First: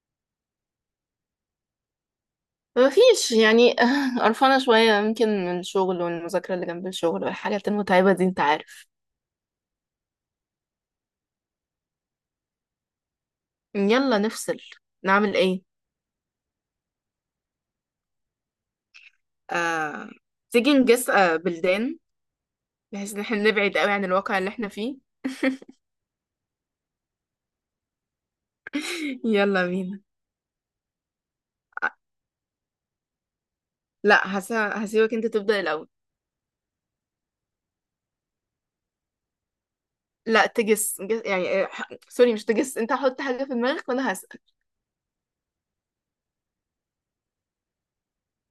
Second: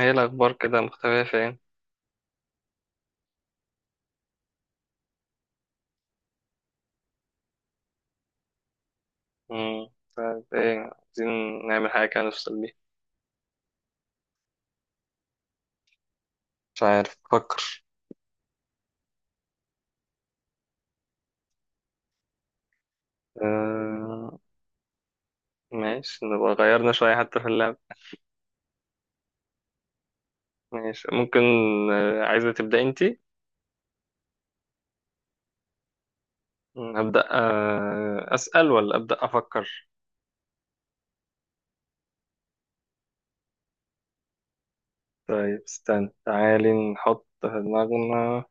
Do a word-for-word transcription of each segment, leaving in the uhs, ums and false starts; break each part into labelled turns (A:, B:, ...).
A: ايه الأخبار كده مختفية فين؟
B: ما فيش يعني قرفانة شوية يمكن من الشغل والمذاكرة اللي جنب الشغل والحاجات المتعبة دي انت عارف.
A: مم. طيب ايه عايزين نعمل حاجة كده نفصل بيها؟
B: يلا نفصل، نعمل ايه؟
A: مش عارف، بفكر.
B: آه... تيجي نجس آه بلدان، بحيث ان احنا نبعد قوي عن الواقع
A: آه...
B: اللي احنا فيه.
A: ماشي، نبقى غيرنا شوية حتى في اللعب.
B: يلا بينا.
A: ماشي ممكن.
B: آه،
A: آه... عايزة تبدأ انتي؟
B: لا هس... هسيبك انت تبدأ الأول.
A: مم، أبدأ. آه... أسأل ولا أبدأ أفكر؟
B: لا، تجس جس... يعني آه، ح- سوري، مش تجس، انت حط حاجة في دماغك وانا هسأل.
A: طيب استنى، تعالي نحط في دماغنا.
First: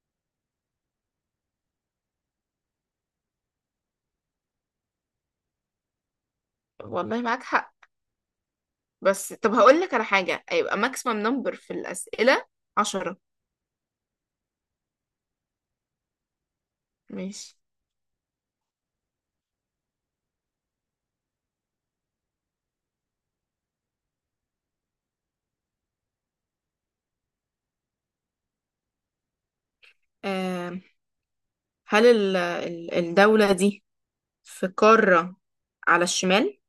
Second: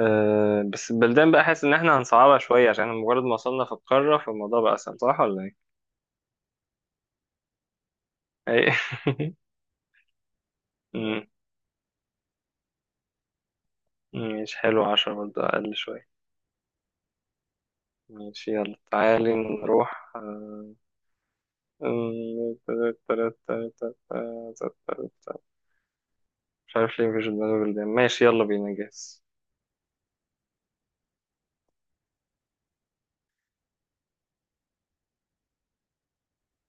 A: آه... بس البلدان بقى، حاسس إن احنا هنصعبها شوية، عشان مجرد ما وصلنا في القارة فالموضوع بقى أسهل، صح ولا ايه؟
B: والله معاك حق.
A: ايه؟
B: بس طب هقول لك على حاجة هيبقى ماكسيمم
A: مم،
B: نمبر في الأسئلة عشرة.
A: ماشي حلو، عشرة برضه أقل شوية.
B: ماشي.
A: ماشي، يلا تعالي نروح. مش عارف ليه مفيش في دماغي بلدان. ماشي يلا بينا، جاهز.
B: آه، هل ال- ال- الدولة دي في قارة على الشمال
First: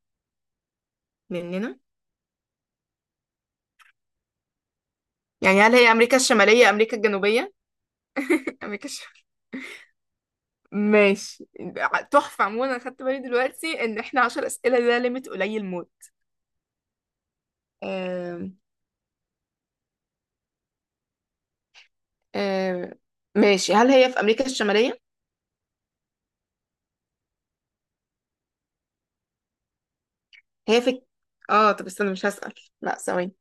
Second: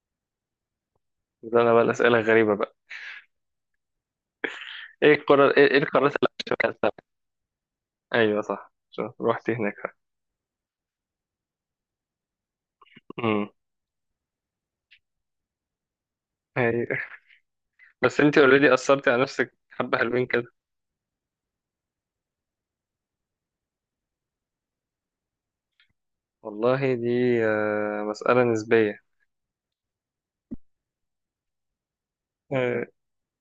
A: بدأنا
B: مننا؟
A: بقى الأسئلة الغريبة بقى. ايه القارة،
B: يعني
A: ايه،
B: هل
A: إيه
B: هي
A: القارات
B: أمريكا
A: اللي
B: الشمالية،
A: شكلتها؟
B: أمريكا الجنوبية؟
A: ايوه صح،
B: أمريكا
A: شوف،
B: الشمالية.
A: رحت هناك.
B: ماشي. ع- تحفة. عموما أنا خدت بالي
A: امم،
B: دلوقتي إن إحنا عشر أسئلة ده ليميت قليل موت.
A: أيوة. بس انت
B: آم،
A: اوريدي أثرتي على نفسك حبة حلوين كده.
B: آم، ماشي. هل هي في أمريكا الشمالية؟
A: والله دي آه، مسألة نسبية.
B: هي في... آه طب استنى، مش هسأل.
A: آه،
B: لا ثواني.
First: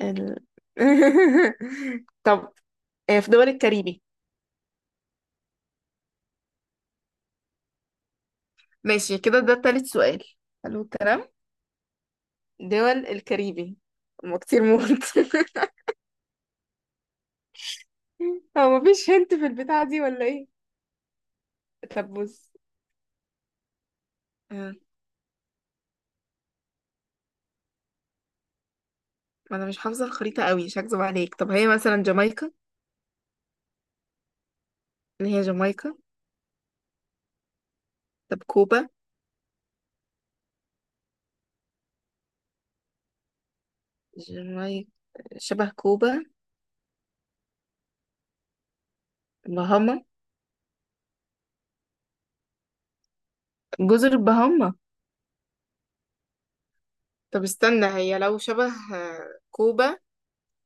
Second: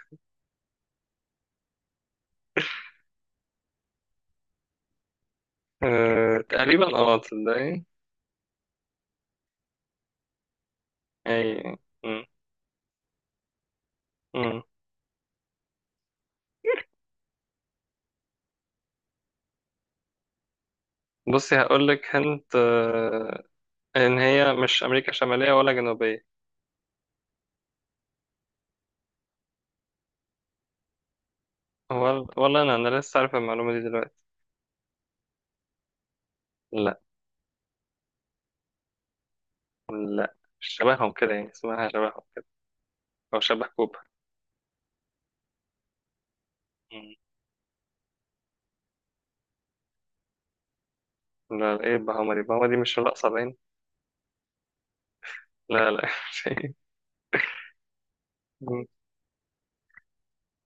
B: ال... طب، آه، في دول الكاريبي.
A: آه، تقريبا، اه تصدقي.
B: ماشي كده، ده تالت سؤال. حلو الكلام.
A: اي، أمم،
B: دول الكاريبي هما
A: أمم.
B: كتير موت. هو مفيش هنت في البتاعة دي ولا ايه؟
A: بصي هقول لك،
B: طب بص،
A: هنت آه، ان هي
B: آه،
A: مش امريكا شماليه ولا جنوبيه.
B: انا مش حافظة الخريطة قوي، مش هكذب عليك. طب هي مثلا
A: ولا
B: جامايكا؟
A: ولا انا انا لسه عارف المعلومه دي دلوقتي.
B: اللي هي جامايكا.
A: لا،
B: طب كوبا.
A: لا مش شبههم كده، يعني اسمها شبههم كده، او شبه كوبا.
B: جامايكا شبه كوبا.
A: مم.
B: بهاما.
A: لا، لا، ايه بهاما دي، بهاما دي مش الاقصى باين.
B: جزر بهاما.
A: لا لا.
B: طب استنى، هي لو شبه
A: مم.
B: آه، كوبا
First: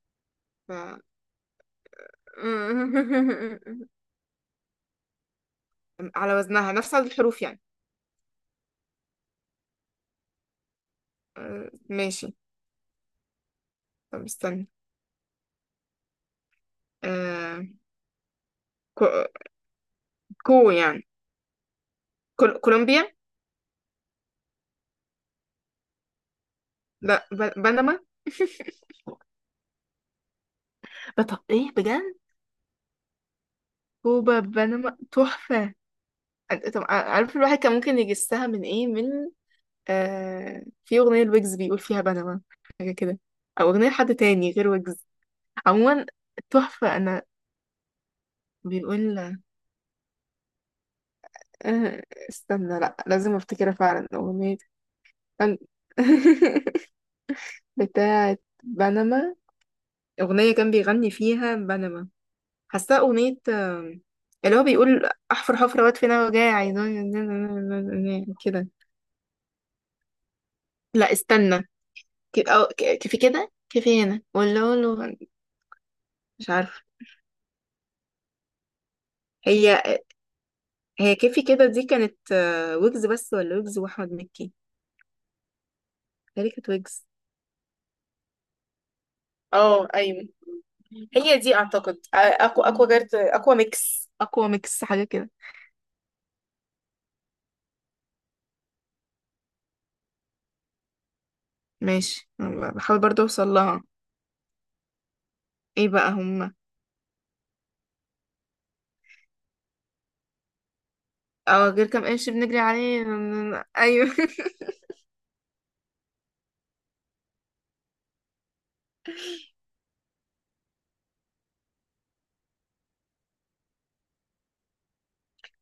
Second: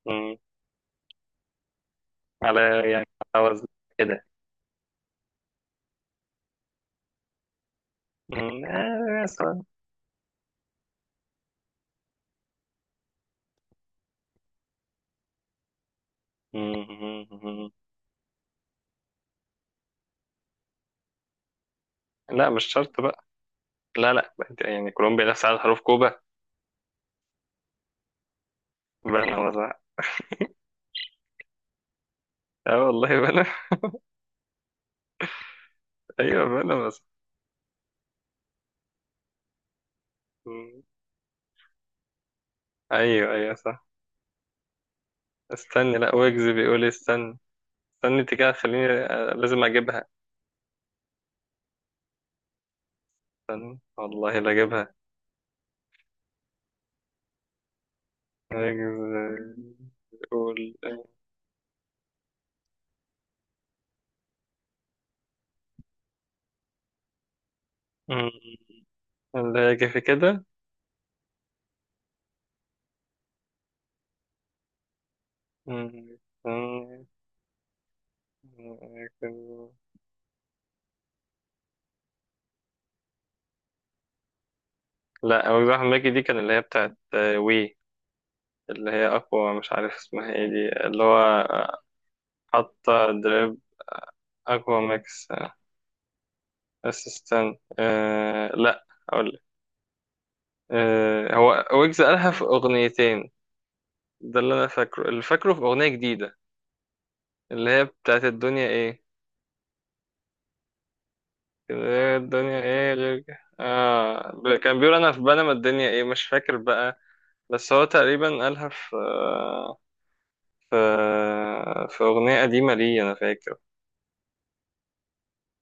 A: مم.
B: ف...
A: على يعني على وزن كده.
B: على وزنها، نفس عدد الحروف يعني.
A: مم، آه، مثلا.
B: آه، ماشي. طب استنى، آه،
A: مم.
B: كو... كو يعني
A: لا
B: كول...
A: مش شرط
B: كولومبيا.
A: بقى. لا لا، أنت يعني كولومبيا نفس عدد حروف كوبا؟
B: لا، ب- بنما.
A: بنا مثلا.
B: بطب ايه بجد؟
A: اه والله بنا.
B: كوبا بنما تحفة.
A: ايوه
B: أنت-
A: بنا
B: طب
A: مثلا.
B: ع- عارف الواحد كان ممكن يجسها من ايه؟ من آه
A: مم.
B: في أغنية الويجز بيقول فيها بنما، حاجة كده.
A: ايوه ايوه
B: أو
A: صح.
B: أغنية حد تاني غير ويجز.
A: استنى،
B: عموما
A: لا ويجز بيقول إيه؟
B: تحفة. أنا
A: استنى. استني انت كده، خليني آه،
B: بيقول
A: لازم اجيبها.
B: آه استنى، لا لازم افتكرها
A: استني
B: فعلا،
A: والله، لا
B: أغنية.
A: اجيبها.
B: كان- بتاعة بنما،
A: أجيب-.
B: أغنية كان
A: قول.
B: بيغني فيها بنما. حاساه أغنية، آم، اللي هو بيقول أحفر حفرة وأدفن أنا وجاي
A: أمم،
B: عايزاني كده.
A: لا يجي في كده.
B: لا استنى، ك- أو ك- كيفي كده. كيفي هنا ولا له؟
A: أمم،
B: مش عارفة.
A: أمم،
B: هي هي كيفي كده دي كانت آه، ويجز بس ولا ويجز وأحمد مكي؟
A: لا مجزوعة حماكي دي، كان
B: تقريبا
A: اللي هي
B: كانت
A: بتاعت
B: ويجز.
A: آه، وي-. اللي هي اقوى، مش
B: اه
A: عارف
B: ايوه.
A: اسمها ايه دي اللي هو
B: هي دي
A: آه،
B: اعتقد آه، اقوى اقوى
A: حاطة
B: جارت، اقوى
A: دريب،
B: ميكس، أقوى
A: اقوى
B: ميكس، حاجة
A: ماكس
B: كده.
A: اسيستنت. آه، لا اقول لك، آه، هو ويجز
B: ماشي،
A: قالها في
B: أنا بحاول برضه
A: اغنيتين.
B: أوصل لها.
A: ده اللي انا فاكره، اللي فاكره في اغنية
B: إيه بقى
A: جديدة.
B: هما؟
A: اللي هي بتاعت الدنيا ايه.
B: أو
A: اللي
B: غير كام
A: هي
B: قرش بنجري
A: الدنيا ايه
B: عليه؟
A: غير كده،
B: أيوه.
A: اه ب- كان بيقول انا في بنما الدنيا ايه، مش فاكر بقى. بس هو تقريبا قالها في، في في اغنية قديمة ليه انا فاكر.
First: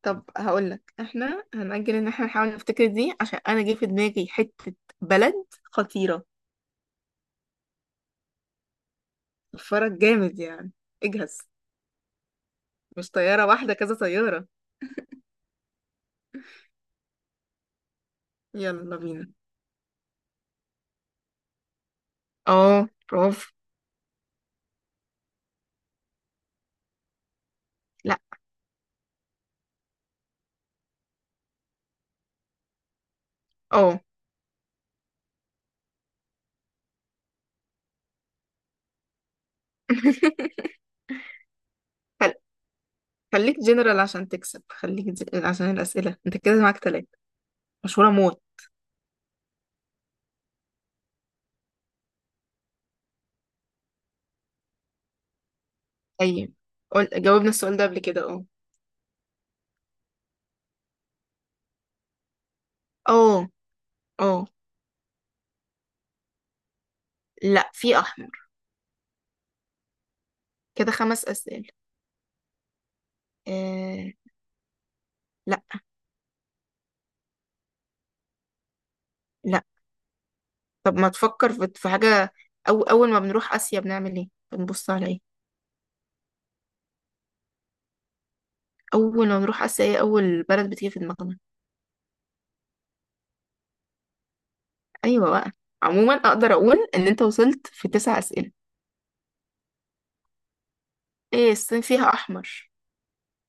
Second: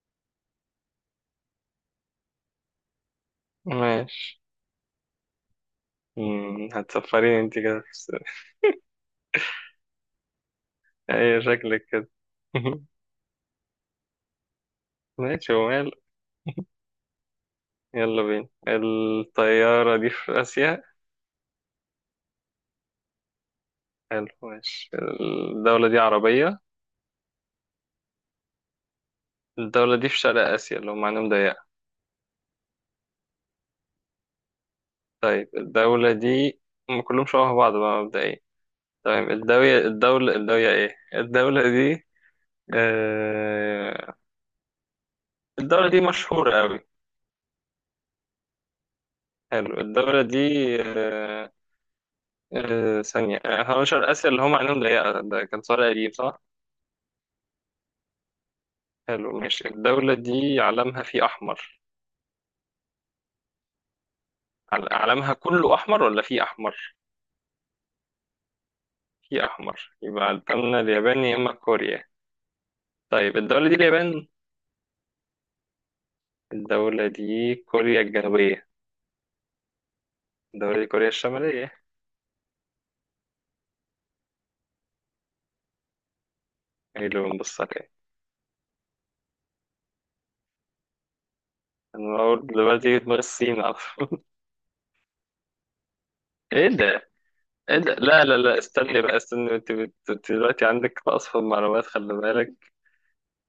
B: طب هقولك، احنا هنأجل ان احنا نحاول نفتكر دي، عشان انا جه في دماغي
A: ماشي.
B: حتة بلد خطيرة،
A: مم، هتسفريني انت كده في الس-.
B: فرق جامد يعني.
A: ايه
B: اجهز،
A: شكلك كده؟
B: مش طيارة واحدة، كذا طيارة.
A: ماشي، ومال. يلا بينا،
B: يلا بينا.
A: الطيارة دي في آسيا.
B: اه برافو.
A: حلو، ماشي. الدولة دي عربية؟
B: لا،
A: الدولة دي في شرق آسيا اللي هم عندهم ضيق؟
B: اه.
A: طيب الدولة دي، هم كلهم شبه بعض بقى مبدئيا. طيب الدولة، الدولة الدولة ايه الدولة دي؟
B: خل- خليك جنرال
A: آه.
B: عشان تكسب، خليك ج- عشان
A: الدولة دي
B: الأسئلة انت
A: مشهورة
B: كده معاك
A: أوي؟
B: تلاتة. مشهورة موت.
A: حلو. الدولة دي، آه، آه ثانية، آه، هو شرق آسيا اللي هم عينهم ضيقة ده كان سؤال قديم صح؟
B: طيب قول، جاوبنا السؤال ده قبل كده، اه.
A: حلو ماشي. الدولة دي علمها فيه أحمر؟
B: اه، اه.
A: عل- علمها كله أحمر ولا فيه أحمر؟
B: لا في احمر.
A: فيه أحمر، يبقى الدولة
B: كده
A: اليابان
B: خمس
A: يا إما
B: أسئلة.
A: كوريا. طيب الدولة دي
B: آه.
A: اليابان؟
B: لا،
A: الدولة دي كوريا الجنوبية؟
B: لا.
A: الدولة دي
B: طب
A: كوريا
B: ما تفكر في
A: الشمالية؟
B: في حاجة. أو أول ما بنروح آسيا بنعمل إيه؟ بنبص على إيه؟
A: ايه اللي بنبص عليه؟
B: أول ما بنروح آسيا، إيه أول بلد بتيجي في دماغنا؟
A: انا اول دلوقتي يجي في دماغي الصين على طول.
B: أيوة بقى. عموما أقدر
A: ايه
B: أقول إن
A: ده؟
B: أنت وصلت
A: ايه
B: في
A: ده؟
B: تسع
A: لا لا
B: أسئلة.
A: لا، استني بقى، استني انت بت- أنت دلوقتي عندك اصفى
B: إيه، الصين
A: معلومات، خلي
B: فيها أحمر؟
A: بالك.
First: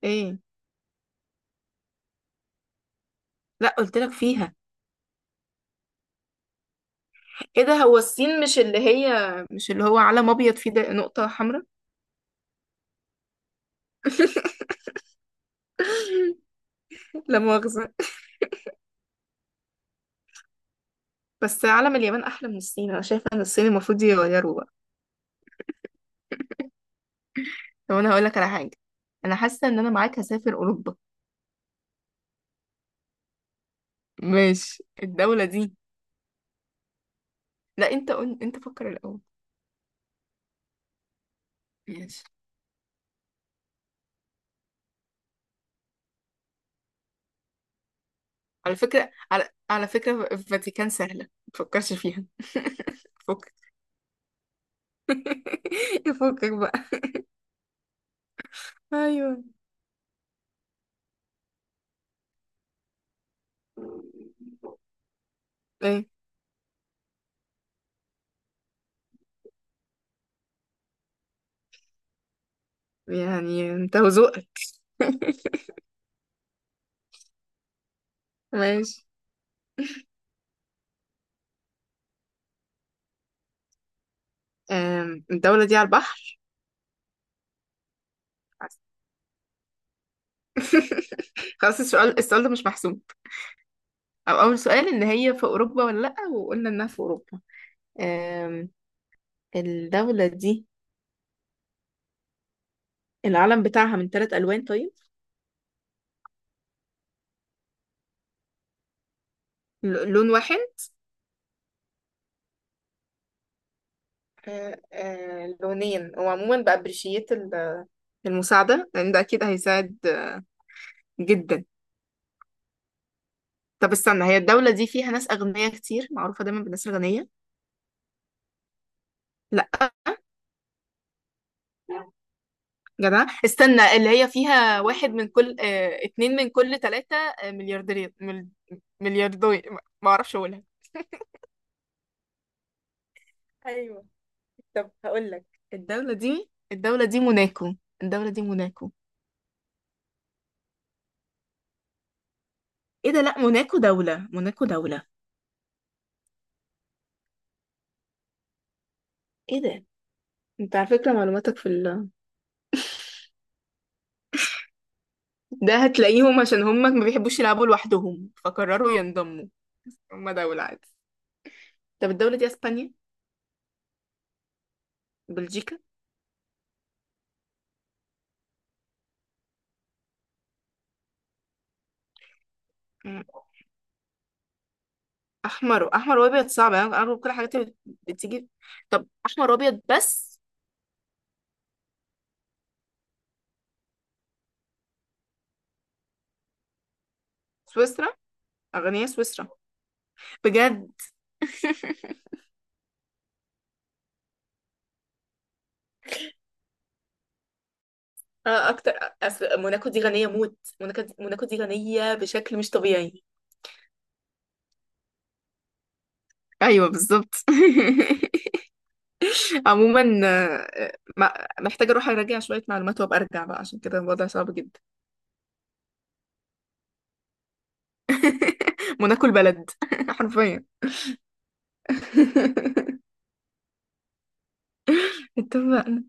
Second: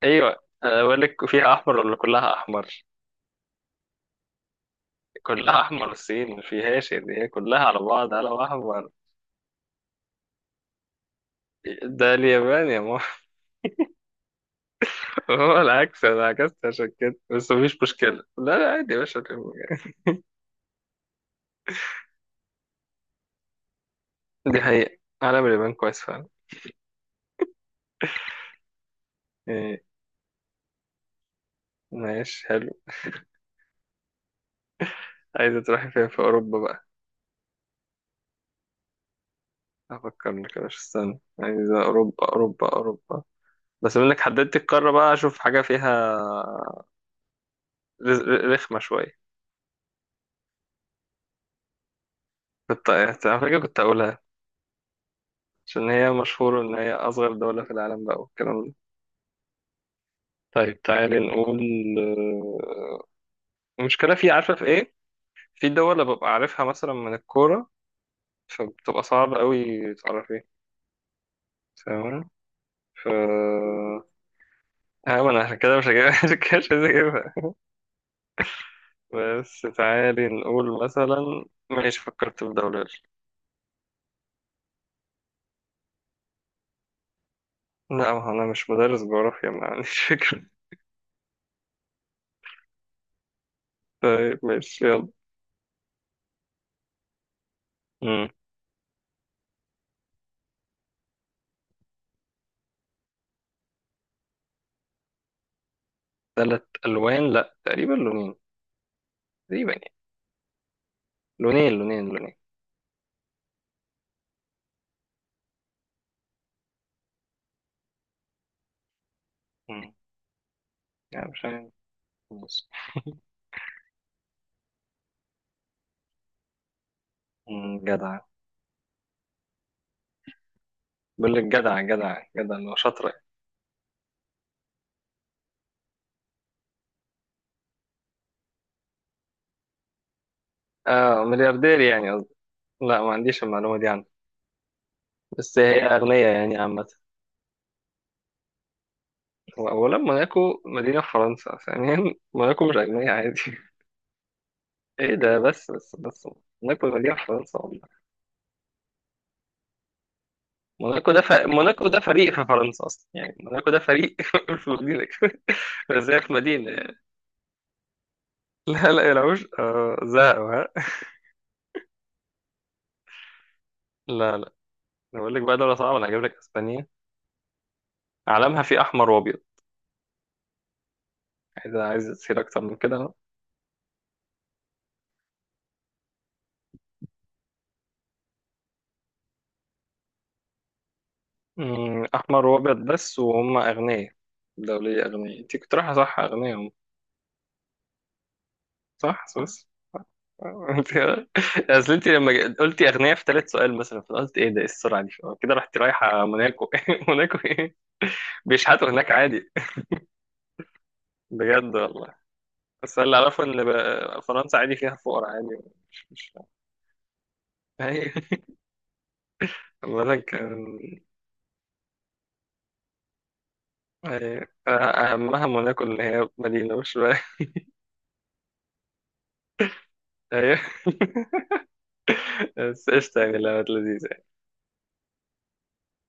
A: ايوه،
B: إيه؟
A: انا بقول لك فيها احمر ولا كلها احمر.
B: لا، قلت لك فيها.
A: كلها احمر، الصين ما فيهاش، يعني هي كلها
B: إيه ده،
A: على
B: هو
A: بعض
B: الصين
A: على
B: مش اللي
A: احمر.
B: هي، مش اللي هو علم أبيض فيه ده نقطة حمراء؟
A: ده اليابان يا ماما. هو العكس، انا عكست عشان كده،
B: لا
A: بس مفيش
B: مؤاخذة.
A: مشكله، لا لا عادي يا باشا.
B: بس علم اليابان أحلى من الصين، أنا شايفة إن الصين المفروض يغيره
A: دي
B: بقى.
A: حقيقة، علم اليابان كويس فعلا.
B: طب أنا هقول لك على حاجة، أنا حاسة إن
A: ايه؟
B: أنا معاك هسافر أوروبا.
A: ماشي حلو.
B: ماشي، الدولة
A: عايزة
B: دي.
A: تروحي فين في أوروبا بقى؟
B: لا انت قول، انت فكر الاول.
A: افكر لك يا باشا، استنى عايز
B: ماشي.
A: اوروبا، اوروبا، اوروبا. بس منك حددت القاره بقى، اشوف حاجه فيها رز- ر-
B: على
A: رخمه
B: فكرة،
A: شويه.
B: على على فكرة، الفاتيكان سهلة، ما تفكرش فيها
A: كنت على
B: فك.
A: فكره كنت اقولها، عشان هي
B: فكك
A: مشهوره ان
B: بقى.
A: هي اصغر دوله في العالم بقى والكلام ده.
B: ايوه
A: طيب تعالي نقول، آه، المشكله في، عارفه في ايه؟ في دول
B: ايه؟
A: ببقى عارفها مثلا من الكوره، فبتبقى صعب قوي تعرفي، فاهمة؟ ف.
B: يعني انت وذوقك.
A: ها ما انا عشان كده مش هجيبها، عشان كده مش عايز اجيبها.
B: ماشي.
A: بس تعالي نقول مثلا. ماشي، فكرت في دولة.
B: أم، الدولة دي على البحر؟
A: لا ما هو أنا مش مدرس جغرافيا، ما عنديش فكرة.
B: خلاص، السؤال السؤال ده مش محسوب. او
A: طيب
B: اول
A: ماشي
B: سؤال ان
A: يلا.
B: هي في اوروبا ولا لا، وقلنا انها في اوروبا.
A: مم.
B: أم، الدولة دي العلم بتاعها من ثلاث الوان طيب؟
A: تلات ألوان، لا تقريبا لونين، تقريبا يعني.
B: ل- لون واحد؟
A: لونين، لونين، لونين.
B: آه، آه، لونين. وعموما بأبريشيت ال- المساعدة، لأن ده أكيد
A: مم.
B: هيساعد آه،
A: يعني مش عارف.
B: جدا.
A: بص.
B: طب استنى، هي الدولة دي فيها ناس أغنياء كتير، معروفة دايما بالناس الغنية؟
A: مم، جدع.
B: لا.
A: بقول لك جدع، جدع، جدع، اللي هو شاطرة.
B: جدع، استنى، اللي هي فيها واحد من كل آه، اتنين من كل تلاتة آه، ملياردير، مل- ملياردوي، ما أعرفش أقولها.
A: اه ملياردير يعني قصدي. لا ما عنديش المعلومة دي عنه.
B: ايوه. طب هقول لك،
A: بس هي
B: الدولة
A: أغنية
B: دي
A: يعني عامة.
B: الدولة دي موناكو. الدولة دي موناكو.
A: وأولا موناكو مدينة في فرنسا، ثانيا موناكو مش أغنية
B: ايه ده،
A: عادي.
B: لا موناكو دولة، موناكو دولة.
A: إيه ده، بس، بس، بس، موناكو مدينة في فرنسا.
B: ايه ده، انت على
A: موناكو
B: فكرة
A: ده ف-،
B: معلوماتك في...
A: موناكو ده فريق في فرنسا اصلا، يعني موناكو ده فريق في مدينه.
B: ده
A: كده زي في
B: هتلاقيهم عشان
A: مدينه
B: هم
A: يعني.
B: ما بيحبوش يلعبوا لوحدهم
A: لا
B: فقرروا
A: لا
B: ينضموا.
A: يلعبوش، آه
B: هم
A: زهقوا،
B: دولة
A: ها.
B: عادي. طب الدولة دي اسبانيا؟
A: لا لا، أنا بقول لك بقى دوله
B: بلجيكا؟
A: صعبه، انا هجيب لك اسبانيا؟ علمها فيه احمر وابيض. عايز عايز تصير اكتر من كده.
B: مم. احمر احمر وابيض، صعب. انا أنا كل الحاجات اللي بتيجي. طب احمر وابيض بس؟
A: أمم، احمر وابيض بس وهم اغنياء. دوليه اغنياء، انت كنت رايحه صح، اغنياء هم.
B: سويسرا. اغنياء
A: صح،
B: سويسرا.
A: سويس. انت!
B: بجد.
A: اصل انت لما ج- قلتي اغنياء في ثالث سؤال مثلا، فأنا قلت ايه ده، ايه السرعه دي؟ كده رحت رايحه موناكو، موناكو ايه،
B: آه،
A: بيشحتوا
B: اكتر.
A: هناك عادي.
B: أصل موناكو دي غنية موت، موناكو دي... موناكو دي
A: بجد والله.
B: غنية بشكل مش
A: بس اللي
B: طبيعي.
A: اعرفه ان ب- فرنسا عادي فيها فقراء عادي، مش مش.
B: ايوه بالظبط.
A: هي-. بقول
B: عموما،
A: لك
B: آه،
A: كان.
B: آه، ما- محتاجة اروح اراجع شوية معلومات وابقى ارجع بقى، عشان كده الوضع
A: هي-
B: صعب جدا.
A: اهمها موناكو اللي هي مدينه، مش بقى.
B: موناكو البلد.
A: هي.
B: حرفيا.
A: بس قشطه يعني، لا لذيذه.
B: اتفقنا.